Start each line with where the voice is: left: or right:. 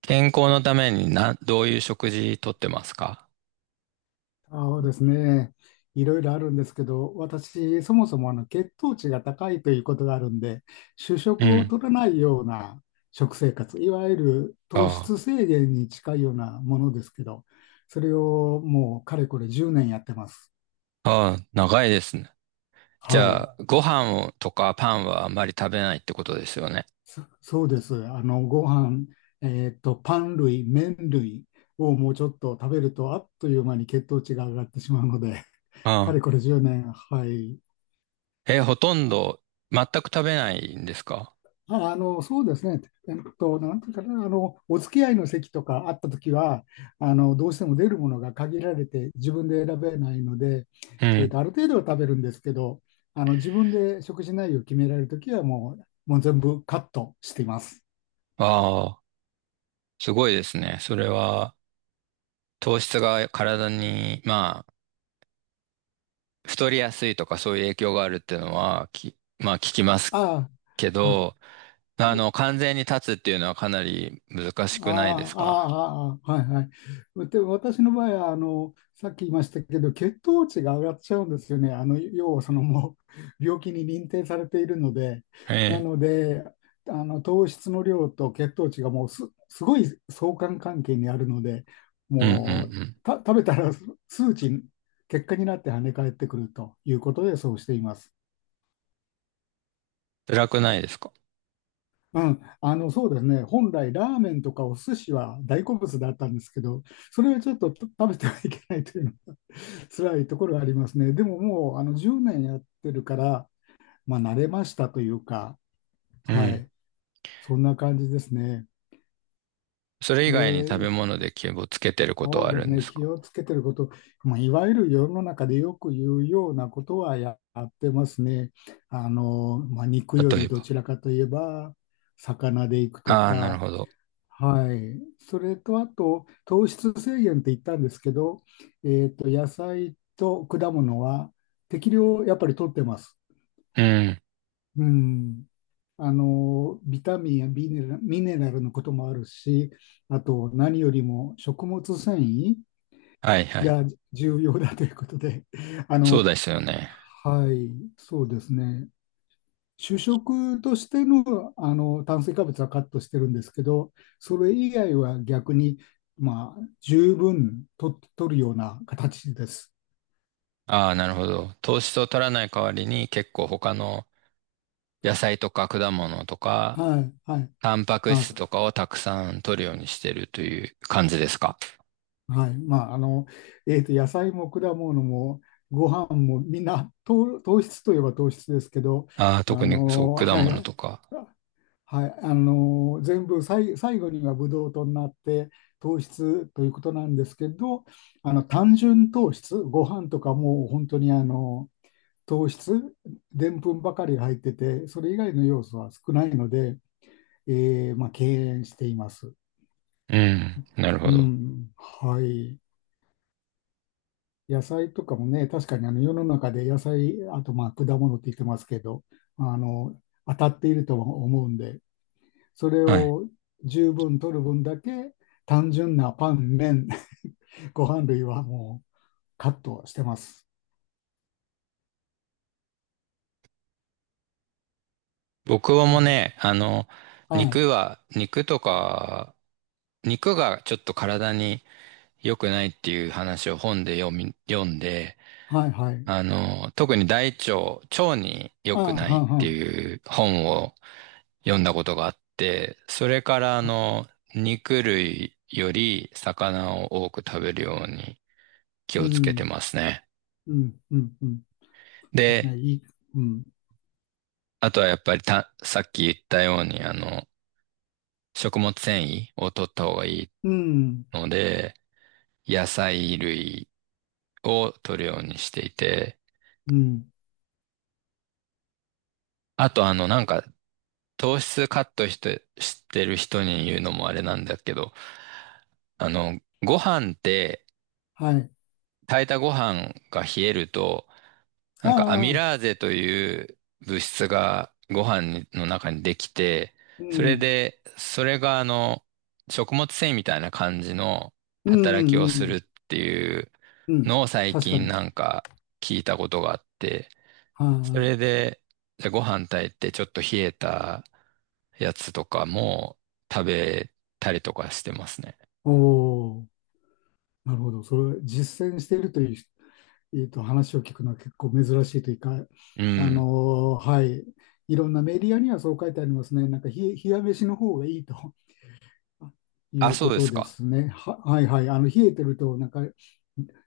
right: 健康のためにな、どういう食事とってますか？
left: そうですね。いろいろあるんですけど、私、そもそも血糖値が高いということがあるんで、主
right: う
left: 食を
right: ん。
left: 取らないような食生活、いわゆる糖
right: あ
left: 質制限に近いようなものですけど、それをもうかれこれ10年やってます。
right: あ、ああ、長いですね。じ
left: は
right: ゃ
left: い。
right: あ、ご飯をとかパンはあまり食べないってことですよね。
left: そうです。ご飯、パン類、麺類をもうちょっと食べると、あっという間に血糖値が上がってしまうので、か
right: ああ。
left: れこれ10年、はい、
right: え、ほとんど全く食べないんですか？
left: そうですね。えっと、なんていうかな、あの、お付き合いの席とかあったときは、どうしても出るものが限られて、自分で選べないので、
right: うん。
left: ある程度は食べるんですけど、自分で食事内容を決められるときは、もう全部カットしています。
right: ああ、すごいですね。それは糖質が体に、まあ、太りやすいとかそういう影響があるっていうのは、まあ聞きます
left: あ
right: け
left: あ、は
right: ど、
left: い。
right: あの、完全に断つっていうのはかなり難しくないで
left: あ
right: す
left: あ、あ
right: か？
left: あ、ああ、はいはい。で、私の場合は、さっき言いましたけど、血糖値が上がっちゃうんですよね。要はそのもう、病気に認定されているので、
right: え
left: なの
right: え。
left: で、糖質の量と血糖値がもうす、すごい相関関係にあるので、
right: うんう
left: もう、
right: ん。
left: 食べたら数値、結果になって跳ね返ってくるということで、そうしています。
right: 辛くないですか？
left: うん、そうですね、本来、ラーメンとかお寿司は大好物だったんですけど、それはちょっとと食べてはいけないというの、辛いところがありますね。でももう10年やってるから、まあ、慣れましたというか、
right: う
left: は
right: ん。
left: い、そんな感じですね。
right: それ以外に食べ
left: で、
right: 物で気をつけてること
left: そ
right: は
left: う
right: あ
left: で
right: る
left: す
right: んで
left: ね、
right: す
left: 気
right: か？
left: をつけてること、まあ、いわゆる世の中でよく言うようなことはやってますね。まあ、肉
right: 例
left: より
right: え
left: ど
right: ば。
left: ちらかといえば、魚でいくと
right: ああ、なる
left: か、
right: ほど。
left: はい。それと、あと、糖質制限って言ったんですけど、野菜と果物は適量やっぱり取ってます。
right: うん。
left: うん。ビタミンやミネラルのこともあるし、あと、何よりも食物繊維
right: はいはい。
left: が重要だということで、あ
right: そう
left: の、
right: ですよね。
left: はい、そうですね。主食としての、炭水化物はカットしてるんですけど、それ以外は逆に、まあ、十分と取るような形です。
right: ああ、なるほど。糖質を取らない代わりに結構他の野菜とか果物とか、
left: はい、はい、
right: タンパク
left: あ、
right: 質
left: そ
right: とかをたくさん取るようにしてるという感じですか？
left: はい、まあ、野菜も果物もご飯もみんな糖質といえば糖質ですけど、
right: ああ、特にそう、果
left: は
right: 物
left: い、
right: とか。
left: はい、全部さい最後にはブドウ糖になって糖質ということなんですけど、単純糖質、ご飯とかもう本当に糖質、でんぷんばかりが入っててそれ以外の要素は少ないので、まあ、敬遠しています。
right: うん、なる
left: う
right: ほど。
left: ん、はい、野菜とかもね、確かに世の中で野菜、あとまあ果物って言ってますけど、あの当たっているとは思うんで。それ
right: はい。
left: を十分取る分だけ、単純なパン、麺、ご飯類はもうカットしてます。
right: 僕
left: う
right: も
left: ん、
right: ね、あの、
left: はい、
right: 肉は、肉とか、肉がちょっと体に良くないっていう話を本で読んで、
left: はい、はい。
right: あの、特に大腸、腸に良
left: あ
right: く
left: あ、
right: ない
left: は
right: っ
left: んは
right: て
left: ん。
right: いう本を読んだことがあって、それからあ
left: あ、
right: の、肉類より魚を多く食べるように気
left: う
right: をつけて
left: ん、
right: ますね。
left: うん、うん、うん。
right: で、
left: ね、いい、うん、
right: あとはやっぱりさっき言ったようにあの、食物繊維を取った方がいい
left: うん、
right: ので、野菜類を取るようにしていて、
left: うん。
right: あとあの、なんか糖質カットして、してる人に言うのもあれなんだけど、あの、ご飯って、
left: はい。
right: 炊いたご飯が冷えると、
left: あ
right: なんかアミラ
left: あ、
right: ーゼという物質がご飯の中にできて、
left: う
right: それ
left: ん、
right: で、それがあの、食物繊維みたいな感じの
left: うん、
right: 働
left: う
right: きを
left: ん、う
right: するっ
left: ん。
right: ていう
left: うん、
right: のを最
left: 確か
right: 近
left: に。
right: なんか聞いたことがあって、
left: は
right: そ
left: い。
right: れで、じゃあご飯炊いてちょっと冷えたやつとかも食べたりとかしてますね。
left: お。お、なるほど。それ、実践しているという、話を聞くのは結構珍しいというか、
right: うん。
left: はい、いろんなメディアにはそう書いてありますね。なんか、ひ、冷や飯の方がいいと い
right: あ、
left: う
right: そう
left: こ
right: で
left: と
right: す
left: で
right: か。
left: すね。はいはい。あの冷えてると、なんか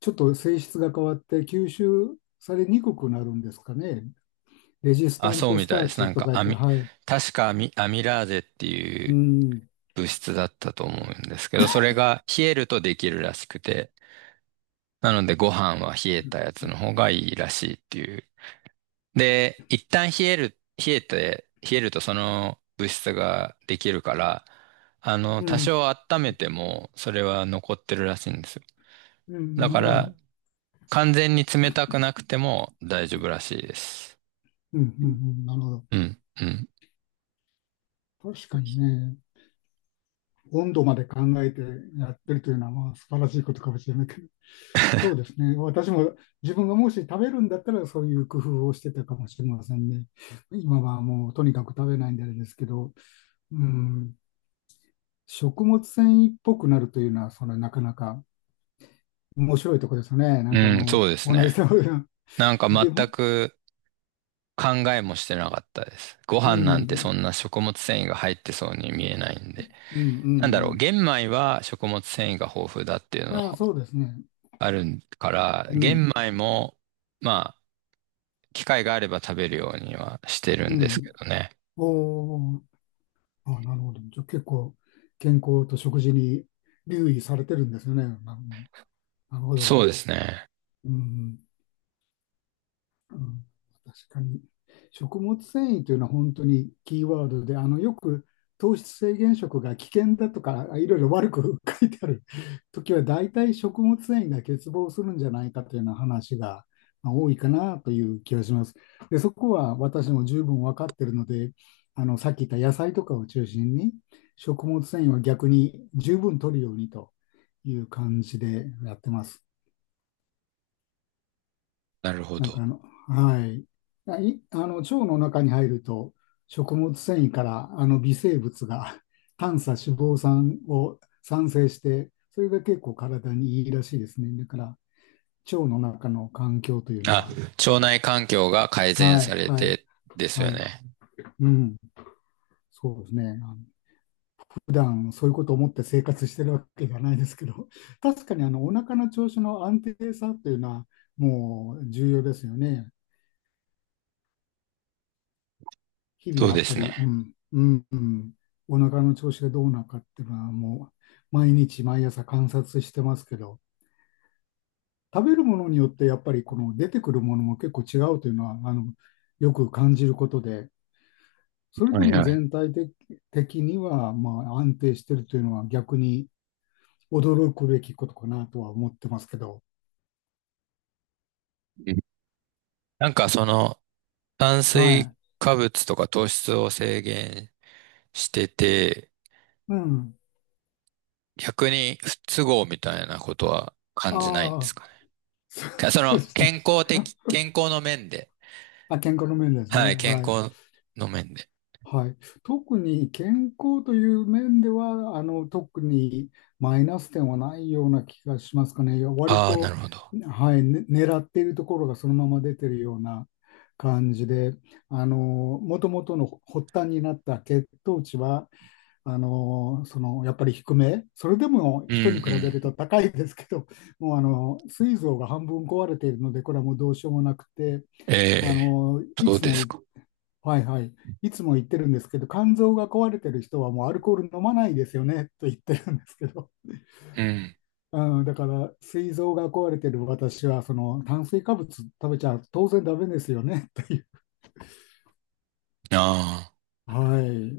left: ちょっと性質が変わって吸収されにくくなるんですかね。レジス
right: あ、
left: タン
right: そう
left: ト
right: み
left: スタ
right: たい
left: ー
right: です。な
left: チ
right: ん
left: と
right: か、
left: 書いて、はい。
right: 確かアミラーゼってい
left: う
right: う
left: ん、
right: 物質だったと思うんですけど、それが冷えるとできるらしくて、なのでご飯は冷えたやつの方がいいらしいっていう。で、一旦冷える、冷えて、冷えるとその物質ができるから、あの、
left: う
right: 多
left: ん、
right: 少温めても、それは残ってるらしいんですよ。
left: うん、
right: だう
left: な
right: か
left: るほ
right: ら、ん。
left: ど。
right: 完全に冷たくなくても大丈夫らしいです。
left: うん、うん、うん、なるほ
right: うん、うん。
left: ど。確かにね。温度まで考えてやってるというのはまあ素晴らしいことかもしれないけど、そうですね。私も自分がもし食べるんだったらそういう工夫をしてたかもしれませんね。今はもうとにかく食べないんであれですけど、うん、食物繊維っぽくなるというのは、そのなかなか面白いところですね。な
right: う
left: んかあ
right: ん、
left: の、
right: そうです
left: 同
right: ね。
left: じ食べ物
right: なんか
left: で、う
right: 全
left: ん、
right: く考えもしてなかったです。ご
left: う
right: 飯なんてそ
left: ん、
right: んな食物繊維が入ってそうに見えないんで。
left: うん、う
right: なんだろう、
left: ん。
right: 玄米は食物繊維が豊富だっていうの
left: まあそうですね。
right: あるから、
left: う
right: 玄
left: ん、
right: 米も、まあ、機会があれば食べるようにはしてる
left: う
right: んですけ
left: ん。
right: どね。
left: おー、あ、なるほど。じゃあ結構健康と食事に留意されてるんですよね。な、なるほど。
right: そうですね。
left: うん。うん、確かに。食物繊維というのは本当にキーワードで、よく糖質制限食が危険だとか、いろいろ悪く 書いてある時は、大体食物繊維が欠乏するんじゃないかというような話がまあ多いかなという気がします。で、そこは私も十分分かっているので、さっき言った野菜とかを中心に、食物繊維は逆に十分取るようにという感じでやってます。
right: なるほ
left: なんか
right: ど。
left: あの、はい。腸の中に入ると、食物繊維から微生物が 短鎖脂肪酸を産生して、それが結構体にいいらしいですね。だから、腸の中の環境というの
right: あ、
left: は、
right: 腸内環境が改善
left: はい、
right: され
left: はい、
right: てですよ
left: はい、
right: ね。
left: うん、そうですね。普段そういうことを思って生活してるわけじゃないですけど、確かにお腹の調子の安定さというのは、もう重要ですよね。日々
right: そう
left: や
right: で
left: っぱ
right: す
left: り、う
right: ね。
left: ん、うん、うん、お腹の調子がどうなのかっていうのはもう毎日毎朝観察してますけど、食べるものによってやっぱりこの出てくるものも結構違うというのは、よく感じることで、それ
right: は
left: で
right: い
left: も
right: はい。
left: 全体的にはまあ安定してるというのは逆に驚くべきことかなとは思ってますけど、
right: うん。なんかその炭水
left: は
right: 化物とか糖質を制限してて、
left: い。うん。
right: 逆に不都合みたいなことは感じないんで
left: あ
right: す
left: あ、
right: かね。
left: そ
right: そ
left: う
right: の
left: ですね。
right: 健康の面で。
left: あ、健康の面です
right: はい、
left: ね。
right: 健
left: はい。
right: 康の面で。
left: はい、特に健康という面では特にマイナス点はないような気がしますかね。割
right: ああ、なる
left: と、
right: ほど。
left: はい、ね、狙っているところがそのまま出てるような感じで、元々の発端になった血糖値はそのやっぱり低め、それでも
right: うんう
left: 人に比べる
right: ん。
left: と高いですけど、もう膵臓が半分壊れているので、これはもうどうしようもなくて、
right: ええ、
left: い
right: そう
left: つ
right: で
left: も
right: すか。
left: はいはい。いつも言ってるんですけど、肝臓が壊れてる人はもうアルコール飲まないですよねと言ってるんですけど、
right: うん。
left: うん、だから、膵臓が壊れてる私は、その炭水化物食べちゃ当然ダメですよねという。
right: ああ。
left: はい。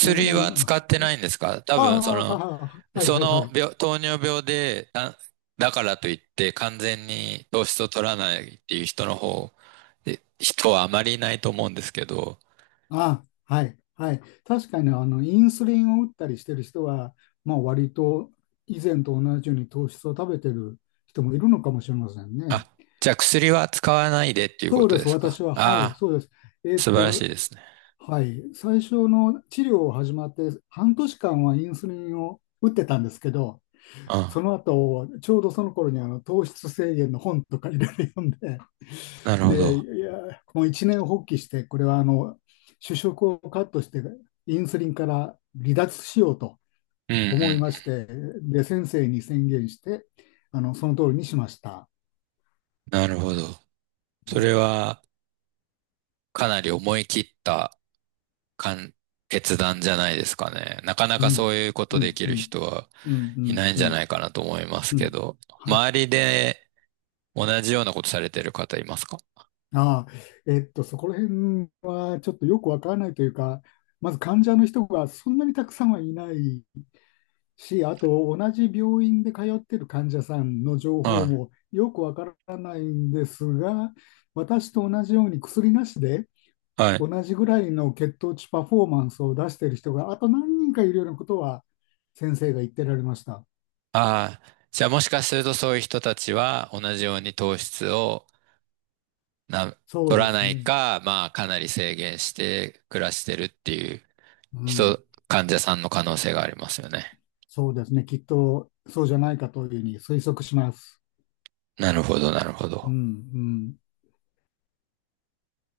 left: ダメな
right: は
left: の
right: 使
left: が。
right: ってないんですか？多
left: あ
right: 分、
left: あ、は、はい
right: そ
left: はいは
right: の
left: い。
right: 病、糖尿病で、だからといって完全に糖質を取らないっていう人の方、で人はあまりいないと思うんですけど、
left: ああ、はいはい。確かに、インスリンを打ったりしてる人は、まあ、割と以前と同じように糖質を食べてる人もいるのかもしれませんね。
right: あ、じゃあ薬は使わないでっていうこ
left: そう
right: と
left: で
right: で
left: す、
right: すか？
left: 私は。はい、
right: ああ、
left: そうです。えっ
right: 素晴ら
left: と、
right: しいですね。
left: はい、最初の治療を始まって半年間はインスリンを打ってたんですけど、そ
right: あ、
left: の後、ちょうどその頃に糖質制限の本とかいろいろ読んで、
right: なる ほ
left: で、
right: ど。
left: いや、もう一年発起して、これはあの主食をカットして、インスリンから離脱しようと
right: うん
left: 思い
right: う
left: まして、で、先生に宣言して、その通りにしました。
right: ん。なるほど。
left: う
right: それ
left: ん、
right: はかなり思い切ったかん決断じゃないですかね。なかな
left: う
right: かそ
left: ん、
right: ういうこと
left: う
right: で
left: ん、
right: き
left: う
right: る
left: ん、
right: 人は
left: うん、う
right: い
left: ん、
right: ないん
left: うん、う
right: じゃな
left: ん、
right: いかなと思います
left: う
right: け
left: ん。
right: ど、周りで同じようなことされてる方いますか？
left: ああ、そこら辺はちょっとよくわからないというか、まず患者の人がそんなにたくさんはいないし、あと同じ病院で通っている患者さんの情報
right: は
left: もよくわからないんですが、私と同じように薬なしで
right: い。はい。
left: 同じぐらいの血糖値パフォーマンスを出している人があと何人かいるようなことは先生が言ってられました。
right: ああ、じゃあもしかするとそういう人たちは同じように糖質をな、
left: そう
right: 取
left: で
right: ら
left: す
right: ない
left: ね。
right: か、まあかなり制限して暮らしてるっていう
left: うん。
right: 人、患者さんの可能性がありますよね。
left: そうですね。きっとそうじゃないかというふうに推測します。
right: なるほど、なるほ
left: うん、
right: ど。
left: うん。